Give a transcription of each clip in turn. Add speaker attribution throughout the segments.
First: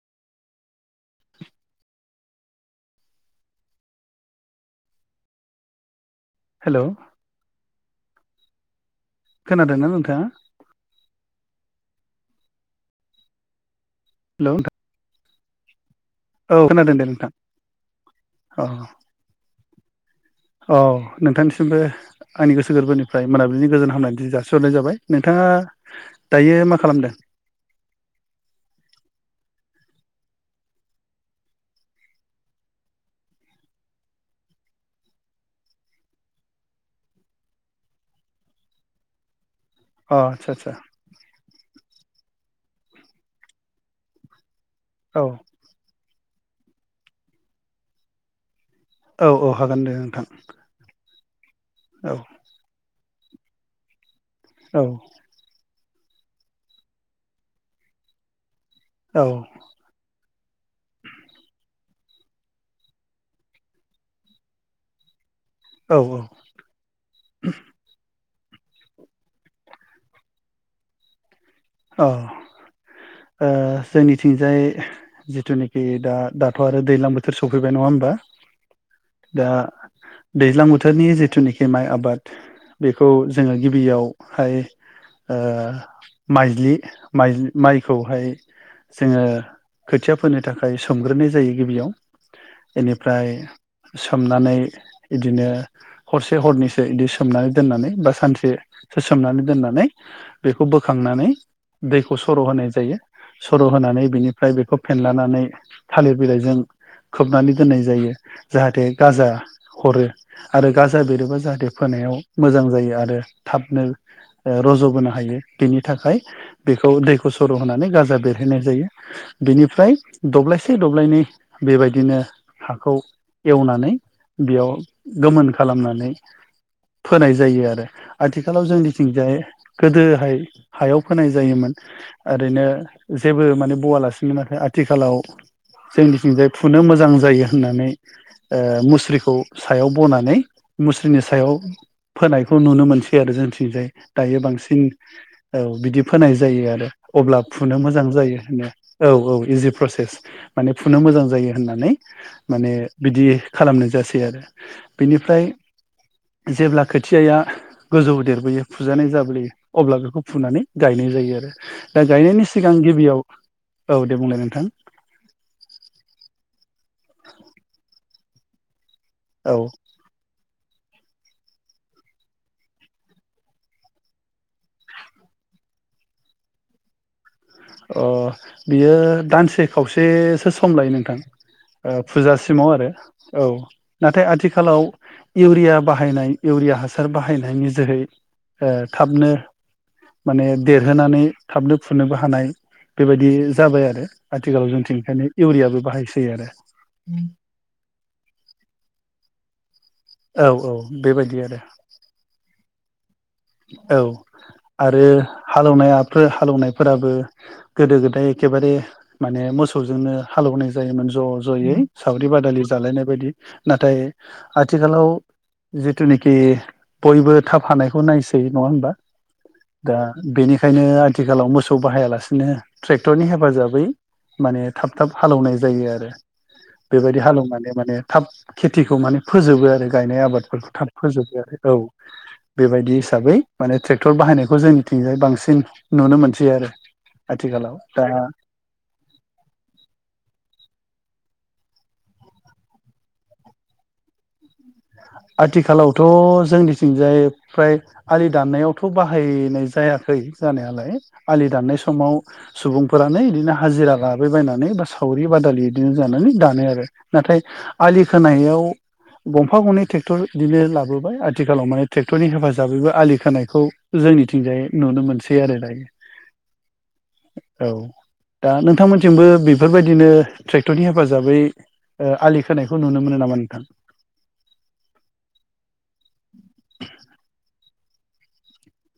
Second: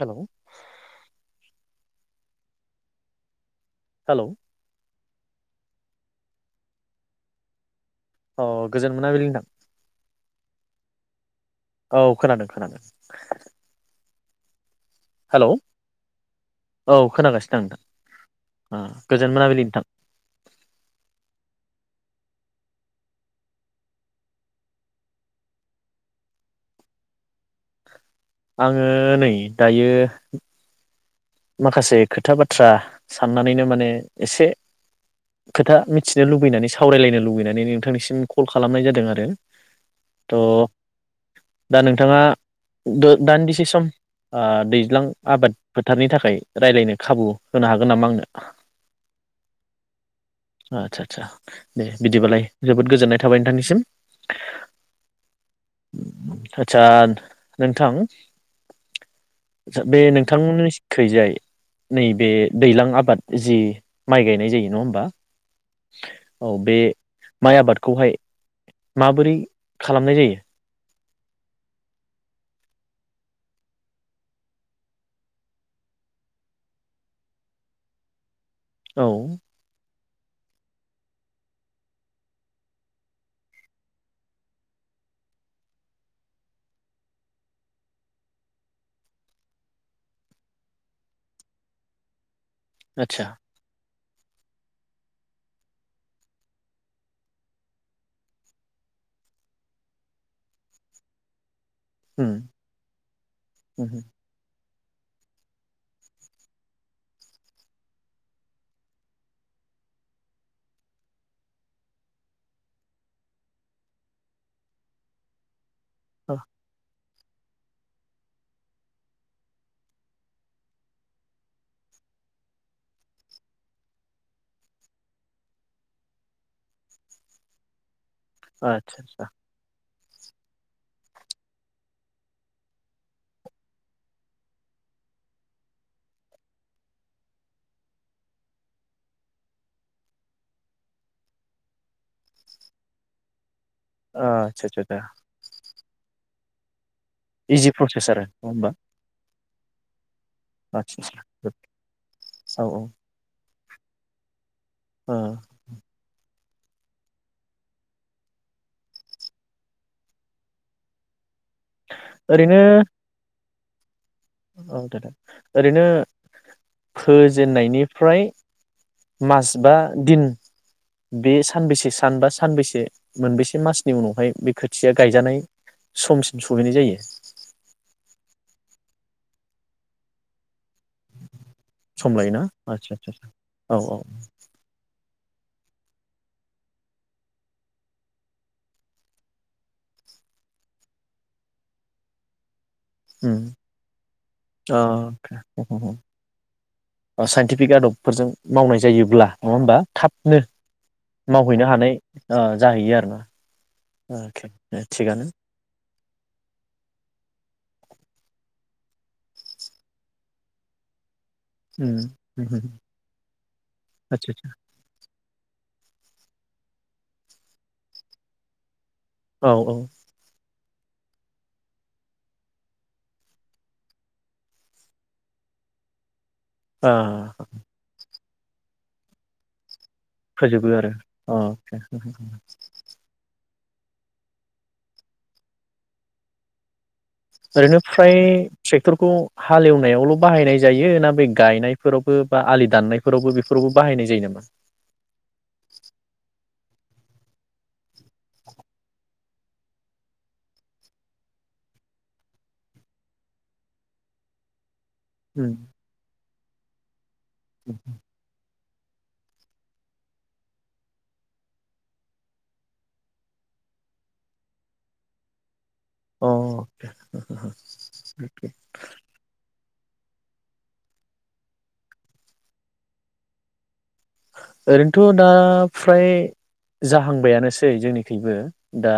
Speaker 1: Hello
Speaker 2: [inaudible]
Speaker 1: hello
Speaker 2: hello
Speaker 1: अ गोजोन मोनाबिलि नोंथां
Speaker 2: खोनादोंना नोंथाङा
Speaker 1: औ खोनादों खोनादों
Speaker 2: हेलौ नोंथा
Speaker 1: हेलौ औ
Speaker 2: दे नोंथां
Speaker 1: खोनागासिनो दं नोंथां
Speaker 2: औ
Speaker 1: उम ओ गोजोन मोनाबिलि नोंथां
Speaker 2: औ नोंथांनिसिमबो आंनि गोसो गोरबोनिफ्राय मोनाबिलिनि गोजोन हामलायनाय जासिहरनाय जाबाय नोंथाङा दायो मा खालामदों?
Speaker 1: आङो नै दायो माखासे खोथा बाथ्रा साननानैनो माने एसे खोथा मिथिनो लुबैनानै सावरायलायनो लुबैनानै नोंथांनिसिम कल खालामनाय जादों आरो
Speaker 2: अ आतसा आतसा
Speaker 1: थाङा दान्दिसे सम ओ दैज्लां
Speaker 2: औ
Speaker 1: आबाद फोथारनि थाखाय रायज्लायनो खाबु होनो हागोन नामा आंनो
Speaker 2: औ औ हागोन दे नोंथां
Speaker 1: आदसा आदसा दे
Speaker 2: औ
Speaker 1: बिदिबालाय जोबोद गोजोननाय था थाबाय नोंथांनिसिम
Speaker 2: औ
Speaker 1: आथसा नोंथां
Speaker 2: औ
Speaker 1: बे नोंथांमोननि ओरैजाय नैबे दैलां आबाद जि माइ गायनाय जायो नङा होमबा
Speaker 2: औ
Speaker 1: औ बे माइ आबादखौहाय माबोरै खालामनाय जायो
Speaker 2: अह ओ जोंनिथिंजाय जिथुनाखि दा दाथ' आरो दैज्लां बोथोर सफैबाय नङा होमबा
Speaker 1: औ
Speaker 2: दा दैज्लां बोथोरनि जिथुनाखि माइ आबाद बेखौ जोङो गिबियावहाय ओ माइज्लि माइ माइखौहाय जोङो खोथिया फोनो थाखाय सोमग्रोनाय जायो गिबियाव
Speaker 1: आदसा
Speaker 2: बेनिफ्राय सोमनानै इदिनो हरसे हरनैसो इदि सोमनानै दोननानै बा सानसेसो सोमनानै दोननानै बेखौ बो खांनानै दैखौ
Speaker 1: उम
Speaker 2: सर' होनाय जायो सर'
Speaker 1: उम
Speaker 2: होनानै बिनिफ्राय बेखौ फेनलानानै थालिर बिलाइजों खोबनानै दोननाय जायो जाहाथे गाजा हरो आरो गाजा बेरोबा जाहाथे फोनायाव मोजां जायो आरो थाबनोओ रज'बोनो हायो । बिनि थाखाय
Speaker 1: अ
Speaker 2: बेखौ दै फुसरु होनानै गाजा बेरहैनाय जायो बेनिफ्राय दब्लायसे दब्लायनै बेबायदिनो हाखौ एवनानै बेयाव गोमोन खालामनानै फोनाय जायो आरो आथिखालाव
Speaker 1: आदसा आदसा
Speaker 2: जोंनिथिंजाय गोदोहाय हायाव फोनाय जायोमोन ओरैनो जेबो माने बवालासिनोमो आथिखालाव जोंनिथिंजाय फुनो मोजां जायो होननानै ओ मुस्रिखौ सायाव बनानै मुस्रिनि सायाव फोनायखौ नुनो मोनसै आरो जोंनिथिं जाय दायो
Speaker 1: आदसा आदसा
Speaker 2: बांसिन
Speaker 1: आदसा
Speaker 2: बिदि फोनाय जायो आरो अब्ला
Speaker 1: इजि
Speaker 2: फुनो मोजां
Speaker 1: प्रसेस आरो
Speaker 2: जायो
Speaker 1: नङा
Speaker 2: होनो
Speaker 1: होमबा
Speaker 2: औ औ इजि प्रसेस माने फुनो
Speaker 1: आदसा
Speaker 2: मोजां जायो होननानै
Speaker 1: आदसा औ
Speaker 2: माने
Speaker 1: औ
Speaker 2: बिदि खालामनो जासै आरो
Speaker 1: ओ
Speaker 2: बिनिफ्राय जेब्ला खोथियाया गोजौ देरबोयो फुजानाय जाबोयो अब्ला बेखौ फुनानै गायनाय जायो आरो दा गायनायनि
Speaker 1: ओरैनो
Speaker 2: सिगां गिबियाव औ दे बुंलाय नोंथां
Speaker 1: औ दे दे ओरैनो फोजेननायनिफ्राय मास
Speaker 2: औ
Speaker 1: बा दिन बे सानबोसे सान बा सानबोसे मोनबेसे मासनि उनावहाय बे खोथिया गायजानाय समसिम सहैनाय जायो?
Speaker 2: अ बियो दानसे खावसेसो सम लायो नोंथां
Speaker 1: सम लायोना
Speaker 2: फुजासिमाव आरो
Speaker 1: आदसा आदसा
Speaker 2: औ नाथाय आथिखालाव इउरिया बाहायनाय इउरिया हासार बाहायनायनि जोहै ओ थाबनो माने देरहोनानै थाबनो फुनोबो हानाय बेबायदि
Speaker 1: ओम
Speaker 2: जाबाय आरो आथिखालाव जोंथिं ओंखायनो इउरियाबो बाहायसै आरो
Speaker 1: ओ साइन्टिफिक आदबफोरजों मावनाय जायोब्ला नङा होमबा थाबनो
Speaker 2: औ औ बेबायदि आरो
Speaker 1: मावहैनो हानाय ओ जाहैयो आरो ना
Speaker 2: औ आरो हालौनाया हालौनायफोराबो गोदो गोदाय एखेबारे माने मोसौजोंनो हालौवनाय जायोमोन ज' ज'यै
Speaker 1: उम
Speaker 2: सावरि बादालि जालायनाय बायदि नाथाय
Speaker 1: आदसा आदसा
Speaker 2: आथिखालाव ज जिथुनिखि बयबो थाब हानायखौ नायसै सै नङा होनबा
Speaker 1: औ
Speaker 2: दा बेनि खायनो आथिखालाव मोसौ बाहायालासिनो ट्रेक्टरनि हेफाजाबै माने थाब थाब हालौनाय जायो आरो
Speaker 1: ओ
Speaker 2: बेबायदि हालौवनानै माने थाब खेथिखौ माने फोजोबो आरो। गायनाय
Speaker 1: फोजोबो
Speaker 2: आबादफोरखौ थाब
Speaker 1: आरो
Speaker 2: फोजोबनो औ
Speaker 1: अके
Speaker 2: बेबायदिस माने ट्रेक्टर बाहायनायखौ जोंनिथिंजाय बांसिन नुनो मोनसै आरो। आथिखालाव
Speaker 1: ओरैनो फ्राय
Speaker 2: दा
Speaker 1: ट्रेक्टरखौ हालेवनायावल' बाहायनाय ज जायो ना बे गायनायफोरावबो बा आलि दाननायफोरावबो बेफोरावबो बाहायनाय जायो नामा?
Speaker 2: आथिखालावथ' जोंनिथिंजाय फ्राय आलि दाननायावथ' बाहायनाय जायाखै जानायालाय आलि दाननाय समाव सुबुंफोरानो इदिनो हाजिरा लाबोबायनानै बा सा
Speaker 1: उम
Speaker 2: सावरि-बादालि बिदिनो जानानै दा [unintelligible] आरो नाथाय आलि खोनायाव गंफा गनि टेक्टर बिदिनो लाबोबाय आथिखालाव माने ट्रेक्टरनि हेफाजाबैबो आलि खोनायखौ जोंनिथिंजाय नुनो मोनसै आरो दायो। औ दा नोंथांमोनथिंबो
Speaker 1: अह।
Speaker 2: बेफोरबायदिनो ट्रेक्टरनि हेफाजाबै ओ आलि खोनायखौ नुनो मोनो नामा नोंथां।
Speaker 1: ओरैनोथ' दा फ्राय जाहांबायानोसो सै जोंनिखैबो दा।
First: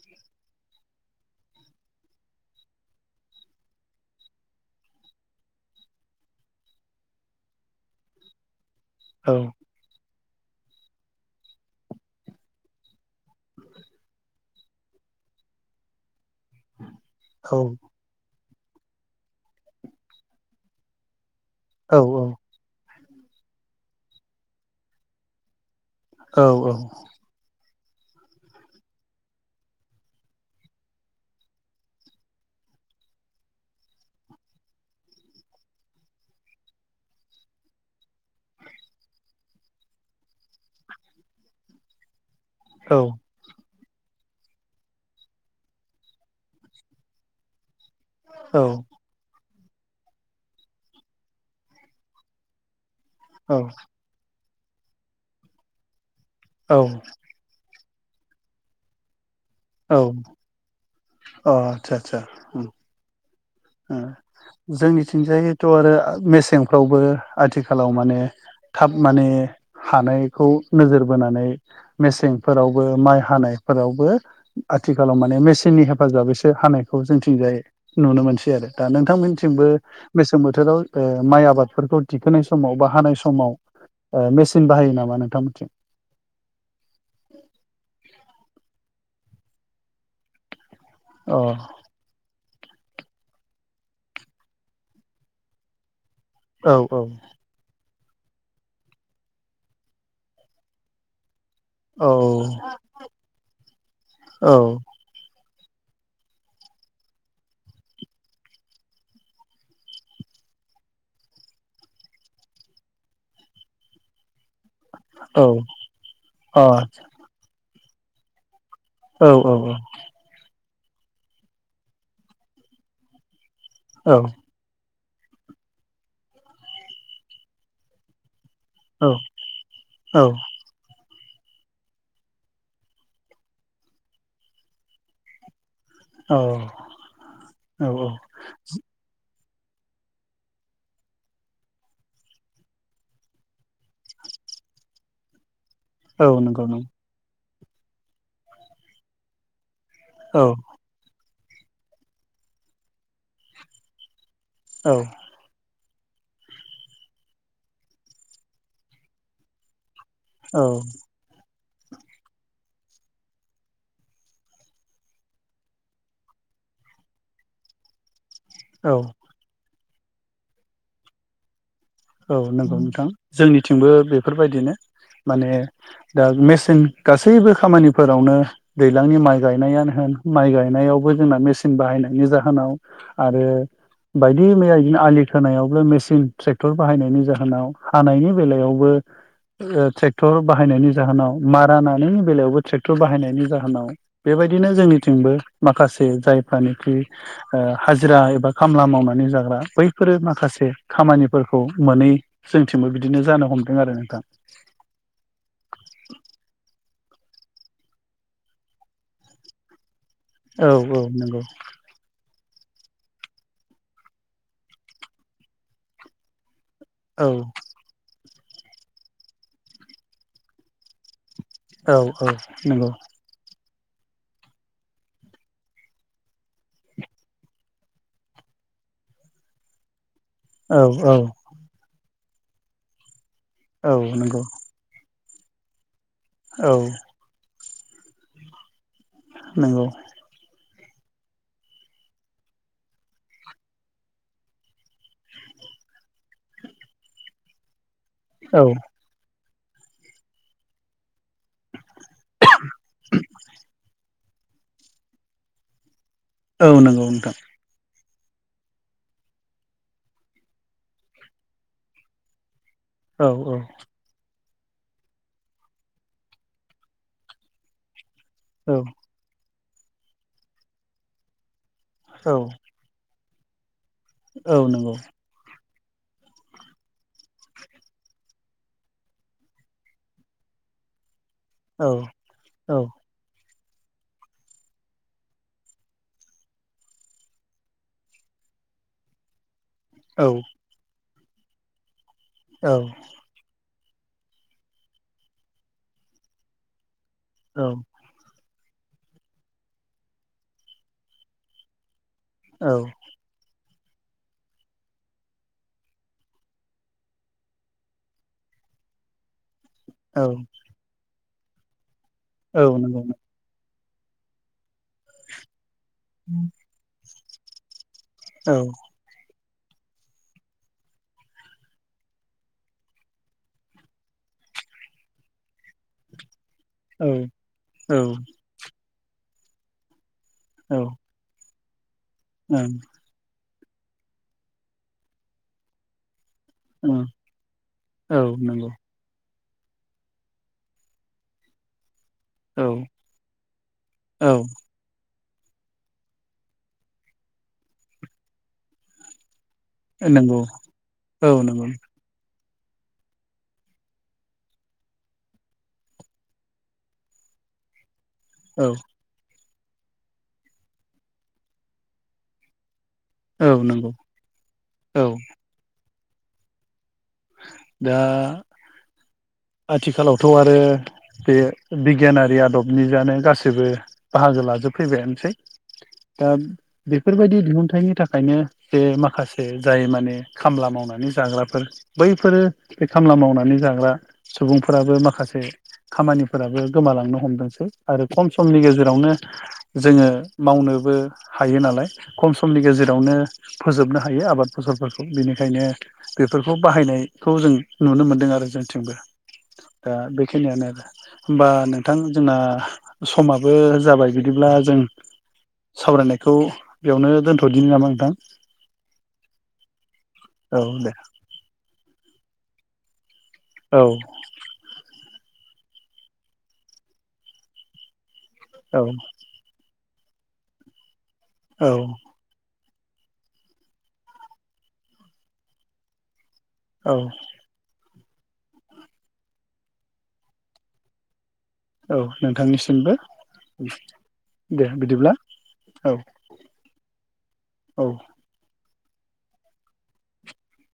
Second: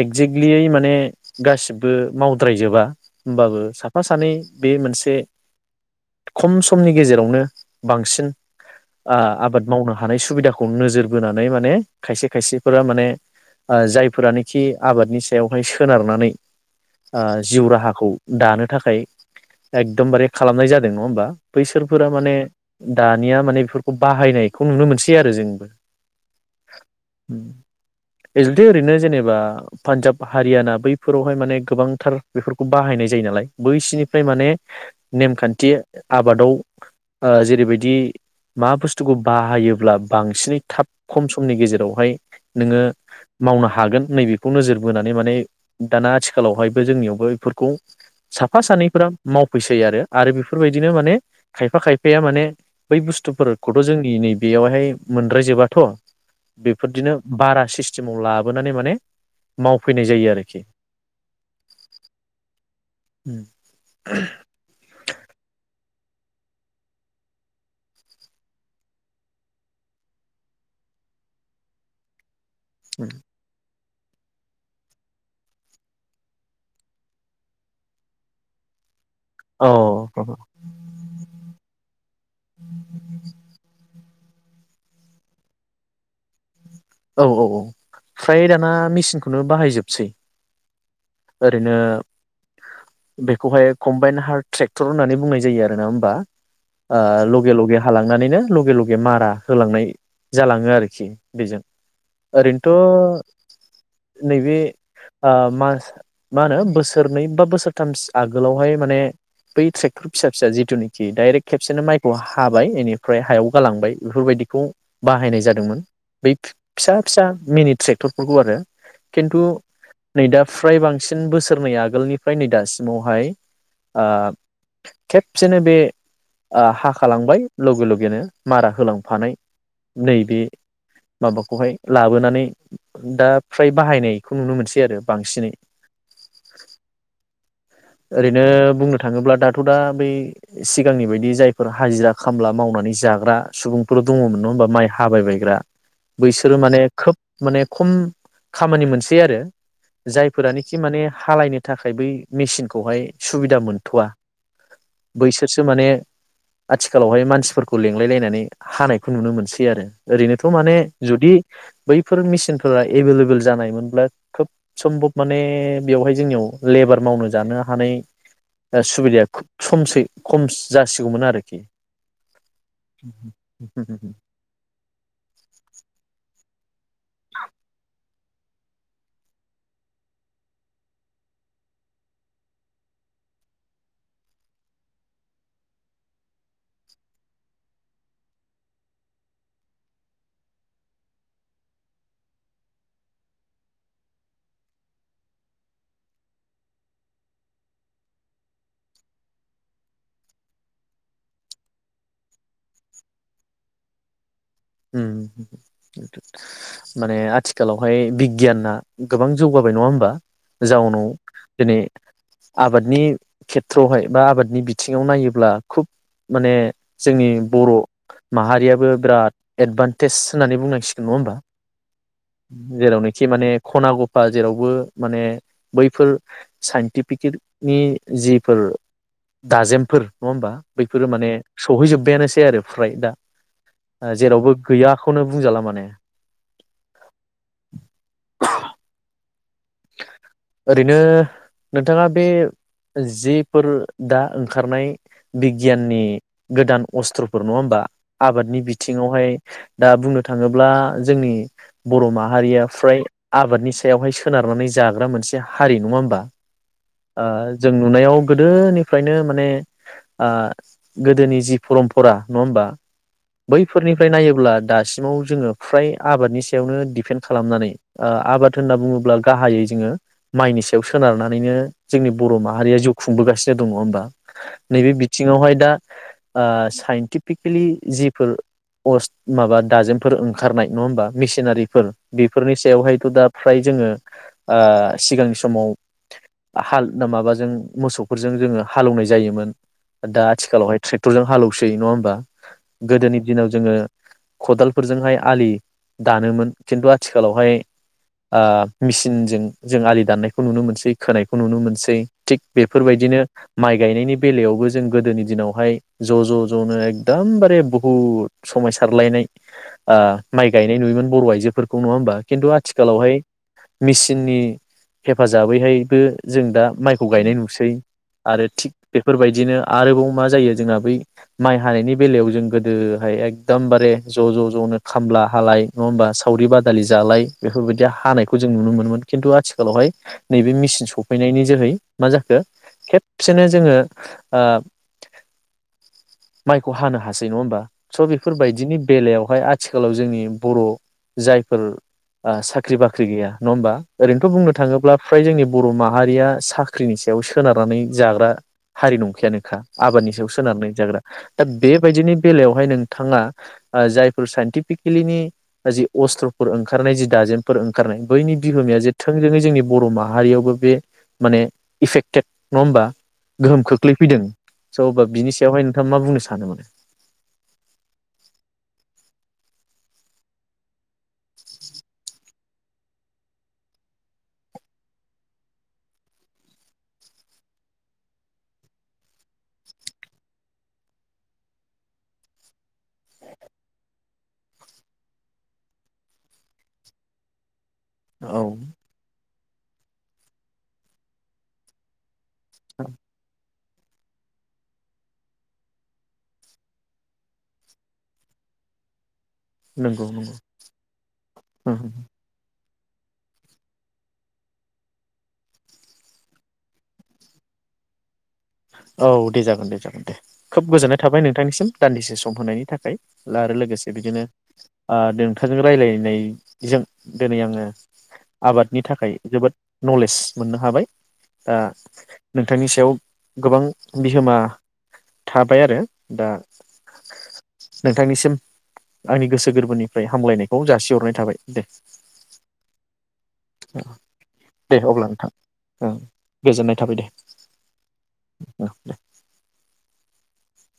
Speaker 1: एक्जेक्टलियै माने गासिबो मावद्रायजोबा होमबाबो साफा सानै बे मोनसे खम समनि गेजेरावनो बांसिन। ओ
Speaker 2: औ
Speaker 1: आबाद मावनो हानाय सु सुबिदाखौ नोजोर बोनानै माने खायसे खायसेफोरा माने ओ जायफोरानो। खि आबादनि सायावहाय सोनारनानै। ओ
Speaker 2: औ
Speaker 1: जिउ राहाखौ। दानो थाखाय एकदमबारे खालामनाय जादों नङा होमबा।
Speaker 2: औ
Speaker 1: बैसोरफोरा माने। दानिया माने बिफोरखौ बाहायनायखौ नुनो मोनसै आरो जोंबो।
Speaker 2: औ औ।
Speaker 1: बे जुदि ओरैनो जेनेब बा पानजाब हारियाना बैफोरावहाय माने गोबांथार बेफोरखौ बाहायनाय जायो नालाय बैसिनिफ्राय माने नेमखान्थि आबादाव ओ जेरैबायदि मा बुस्थुखौ बाहायोब्ला बांसिनै थाब खम समनि गेजेरावहाय। नोंङो
Speaker 2: औ
Speaker 1: मावनो हा हागोन। नैबेखौ नोजोर बोनानै माने दाना आथिखालावहायबो जोंनियावबो इफोरखौ।
Speaker 2: औ
Speaker 1: साफा सानैफोरा मावब फैसै आरो बिफोरबायदिनो माने खायफा-खायफाया माने। बै
Speaker 2: औ
Speaker 1: बुस्थुफोरखौथ' जोंनि नैब बेयावहाय मोनद्रायजोबाथ'।
Speaker 2: औ
Speaker 1: बेफोरदिनो बारा सिसथ सिमाव लाबोनानै माने।
Speaker 2: औ
Speaker 1: मावफैनाय जायो आरोखि
Speaker 2: औ आतसा आतसा जोंनिथिंजायथ आरो मेसेंफ्रावबो आथिखालाव माने थाब माने हानायखौ नोजोर बोनानै मेसें फोरावबो माइ हानाय फोरावबो आथिखालाव माने मेचननि हेफाजाबैसो हानायखौ जोंथिंजाय नुनो मोनसै आरो
Speaker 1: औ
Speaker 2: बिथांमोननिथिंबो मेसें बोथोराव ओ माइ आबादफोरखौ दिखोनाय समाव बा हानाय समाव मेसिन बाहायो नामा नोंथांमोनथिं
Speaker 1: औ औ औ फ्राय दाना मेचनखौ खौनो बाहायजोबसै
Speaker 2: अ
Speaker 1: ओरैनो बेखौहाय कम्बाइन हार्ड ट्रेक्टर होननानै बुंनाय जायो आरो ना होमबा
Speaker 2: औ
Speaker 1: आ
Speaker 2: औ
Speaker 1: लगे लगे हालांनानैनो लगे लगे मारा होलांनाय जालाङो आरोखि बेजों
Speaker 2: औ
Speaker 1: ओरैनोथ‌‌
Speaker 2: औ
Speaker 1: नैबे ओ मास मा होनो बोसोरनै बा बोसोरथाम आगोलावहाय माने बै ट्रेक्टर फिसा फिसा जिथुनिखि डाइरेक्ट खेबसेनो माइखौ हाबाय इनिफ्राय हायाव गालांबाय बेफोरबायदिखौ बाहायनाय
Speaker 2: औ अ
Speaker 1: जादोंमोन बै फिसा
Speaker 2: औ
Speaker 1: फिसा मिनिट ट्रेक्टरफोरखौ आरो खिन्थु
Speaker 2: औ औ
Speaker 1: नैदा फ्राय बांसिन बोसोरनै आगोलनिफ्राय नै दासिमावहाय आ
Speaker 2: औ
Speaker 1: खेबसेनो बे ओ हाखालांबाय लगे लगेनो मारा होलांफानाय नैबे माबाखौहाय लाबोनानै दा फ्राय बाहायनायखौ नुनो मोनसै आरो बांसिनै
Speaker 2: औ औ
Speaker 1: ओरैनो बुंनो थाङोब्ला दा दथ दा बै सिगांनि बायदि जायफोर हाजिरा खामला मावनानै जाग्रा सुबुंफोर दङमोन नङा होमबा माइ हाबायबायायग्रा
Speaker 2: औ
Speaker 1: बैसोरो
Speaker 2: नंगौ नंगौ
Speaker 1: माने खोब माने खम खामानि मोनसै आरो
Speaker 2: औ
Speaker 1: जायफोरानोखि माने हालायनो थाखाय बै मेचिन खौहाय सुबिदा मोनथवा
Speaker 2: औ
Speaker 1: बैसोरसो माने आथिखालावहाय मानसिफोरखौ लिंलाय लायनानै हानायखौ नुनो मोनसै आरो। ओरैनोथ माने
Speaker 2: औ
Speaker 1: जुदि बैफोर मेसिनफोरा एभेलेबेल जानायमोनब्ला खोब सम्भब माने बेवहाय जोंनियाव लेबार मावनो जानो हानाय सुबिदाया खुब खमसै खम जासिगौमोन आरोखि
Speaker 2: औ नंगौ नोंथां जोंनिथिंबो बेफोर बायदिनो माने दा मेसे जों गासैबो खामानिफोरावनो दैज्लांनि माइ गायनायानो होन माइ गायनायावबो जोंना मेचिन बाहायनायनि जाहोनाव आरो बायदि मैया बिदिनो आलि खोनायावबो मेसिन ट्रेक टर बाहायनायनि जाहोनाव हानायनि बेलायावबो ट्रेक्टर बाहायनायनि जाहोनाव मारा नानायनि बेलायावबो ट्रेक्टर बाहायनायनि जाहोनाव बेबायदिनो जोंनिथिंबो माखासे जायफ्रानिखि हाजिरा एबा खामला मावनानै जाग्रा बैफोरो माखासे खामानि फोरखौ मोनै जोंथिंबो बिदिनो जानो हमदों आरो नोंथां।
Speaker 1: उम माने आथिखालावहाय बिगियाना गोबां जौगाबाय नङा होमबा?
Speaker 2: आरो नोंथां औ औ
Speaker 1: जाउनाव
Speaker 2: नंगौ
Speaker 1: दिनै आबादनि खेथ्रयावहाय बा आबादनि बिथिङाव नायोब्ला खुब माने
Speaker 2: औ
Speaker 1: जोंनि बर' माहारियाबो बिराद एदभान्टेज होननानै बुंनांसिगोन नङा होमबा?
Speaker 2: औ औ नंगौ
Speaker 1: जेरावनोखि माने खना गफा जेरावबो माने बैफोर साइन्टिफिकेनि जिफोर दाजेमफोर नङा होमबा
Speaker 2: औ
Speaker 1: बैफोरो
Speaker 2: औ
Speaker 1: माने सहैजोबबायानोसै आरो फ्राय दा
Speaker 2: औ नंगौ
Speaker 1: जेरावबो गैया। खौनो बुंजाला माने
Speaker 2: औ नंगौ
Speaker 1: ओरैनो नोंथाङा बे जेफोर दा ओंखारनाय बिगियाननि गोदान अस्त्रफोर नङा होमबा? आबादनि
Speaker 2: औ
Speaker 1: बिथिङावहाय दा बुंनो थाङोब्ला जोंनि बर' माहारिया फ्राय आबादनि सायावहाय सो सोनारनानै जाग्रा मोनसे हारि नङा होमबा?
Speaker 2: औ नंगौ नोंथां
Speaker 1: ओ जों नुनायाव गोदोनिफ्रायनो माने गोदोनि ओ जि परमपरा नङा होमबा?
Speaker 2: औ
Speaker 1: बैफोरनिफ्राय नायोब्ला दासिमाव जोङो फ्राय आबादनि सायावनो दिपेन्ड खालामनानै आबाद होनना
Speaker 2: औ
Speaker 1: बुङोब्ला गाहायै जोङो माइनि सायाव सोनारनानैनो जोंनि
Speaker 2: औ
Speaker 1: बर' माहारिया जौ खुंबोगासिनो दं नङा होमबा
Speaker 2: औ
Speaker 1: नैबे
Speaker 2: नंगौ
Speaker 1: बिथिङावहाय दा ओ साइन्टिफ फिकेलि जिफोर अस् माबा दाजेमफोर ओंखारनाय नङा होमबा
Speaker 2: औ
Speaker 1: मिसिनारिफोर बेफोरनि
Speaker 2: औ
Speaker 1: सायावहायथ' दा फ्राय जोङो ओ सिगांनि समाव हाल माबाजों मोसौफोरजों जोङो हालौवनाय जायोमोन दा
Speaker 2: औ
Speaker 1: आथिखालावहाय ट्रेक टरजों हालौसै नङा होनबा
Speaker 2: औ
Speaker 1: गोदोनि दिनाव जोङो खदालफोरजोंहाय आलि दानोमोन खिन्थु आ थिखालावहाय आ मेसिनजों जों आलि दाननायखौ नुनो मोनसै खोनायखौ नुनो मोनसै थिग
Speaker 2: औ
Speaker 1: बेफोरबायदिनो माइ गायनायनि बेलायावबो जों गोदोनि दिनावहाय ज' ज' ज'नो एकदमबारे बहुद समायसारलायनाय ओ माइ गायनाय नुयोमोन बर' आइ जोफोरखौ नङा होमबा खिन्थु
Speaker 2: औ औ नंगौ
Speaker 1: आथिखालावहाय मेचिननि हेफाजाबैहायबो जों दा माइखौ गायनाय नुसै आरो
Speaker 2: औ
Speaker 1: थिग बेफोरबायदिनो आरोबाव मा जायो जोंना बै माइ हानायनि बेलायाव जों गोदोहाय एकदमबारे ज' ज' ज'नो खामला हालाय नङा होनबा सावरि बाद दालि
Speaker 2: औ
Speaker 1: जालाय बेफोरबायदि
Speaker 2: औ
Speaker 1: हानायखौ नुनो मोनोमोन खिन्थु आथिखालावहाय नैबे
Speaker 2: औ
Speaker 1: मेसिन सफैनायनि जोहै मा जाखो
Speaker 2: ओं
Speaker 1: खेबसेनो जोङो ओ माइखौ हानो
Speaker 2: ओं
Speaker 1: हासै नङा होमबा स'
Speaker 2: औ नंगौ
Speaker 1: बेफोरबायदिनि बेलायावहाय आ थिखालाव जोंनि बर' जायफोर ओ
Speaker 2: औ
Speaker 1: साख्रि बाख्रि ख्रि गैया नङा होमबा ओरैनोथ
Speaker 2: औ
Speaker 1: बुंनो थाङोब्ला फ्राय जोंनि बर' माहारिया साख्रिनि सायाव सोनारनानै जाग्रा हारि नंखायानोखा आबादनि सायाव
Speaker 2: नंगौ
Speaker 1: सोनारनानै जाग्रा
Speaker 2: औ
Speaker 1: दा
Speaker 2: नंगौ
Speaker 1: बेबायदिनो बेलायावहाय नोंथाङा जायफोर साइनटिफिकेलिनि जि अस्त्रफोर ओंखारनाय जि दाजेनमफोर ओंखारनाय बैनि
Speaker 2: औ
Speaker 1: बिहोमाया जे थोंजोङै जोंनि बर माहारियावबो बे माने इफेक्टेड नङा होमबा
Speaker 2: औ
Speaker 1: गोहोम
Speaker 2: नंगौ
Speaker 1: खोख्लैफैदों स' बा
Speaker 2: औ
Speaker 1: बिनि सायावहाय ना मा बुंनो सानो माने
Speaker 2: दा आथिखालावथ आरो बे बिगियानारि आदबनि जानो गासैबो बाहागो लाजोबफैबायानोसै दा बेफोरबायदि दिहुनथायाइनि थाखायनो जे माखासे जाय माने खामला मावनानै जाग्राफोर बैफोरो बे खामला मावनानै जाग्रा सुबुंफोराबो माखासे खामानिफोराबो गोमालांनो हमदोंसै आरो खम
Speaker 1: औ
Speaker 2: समनि गेजेरावनो जोङो मावनोबो हायो नालाय। खम समनि गेजेरावनो फोजोबनो हायो आबाद फसलफोरखौ बेनिखायनो बेफोरखौ बेखौ बाहायनायखौ जों नुनो मोनदों आरो जोंथिंबो दा
Speaker 1: नंगौ नंगौ
Speaker 2: बेखिनियानो आरो होमबा नोंथां जोंना समाबो जाबाय बिदिब्ला जों सावरायनायखौ बेयावनो दोनथदिनो नामा नोंथां।
Speaker 1: औ दे जागोन दे जागोन दे खोब
Speaker 2: औ दे
Speaker 1: गोजोननाय थाबाय नोंथांनिसिम दान्दिसे सम होनायनि थाखाय आरो आरो
Speaker 2: औ
Speaker 1: लोगोसे बिदिनो ओ नोंथांजों रायजलायनायजों दिनै आङो आबादनि
Speaker 2: औ
Speaker 1: थाखाय जोबोद नलेज मोननो हाबाय। आ
Speaker 2: औ
Speaker 1: नोंथांनि सायाव गोबां बिहोमा थाबाय आरो दा‌।
Speaker 2: औ
Speaker 1: नोंथांनिसिम आंनि गोसो गोरबोनिफ्राय हामलायनायखौ जासिहरनाय थाबाय। दे
Speaker 2: औ नोंथांनिसिमबो।
Speaker 1: दे अब्ला नोंथां ओ
Speaker 2: औ
Speaker 1: गोजोननाय थाबाय दे।
Speaker 2: औ
Speaker 1: औ दे।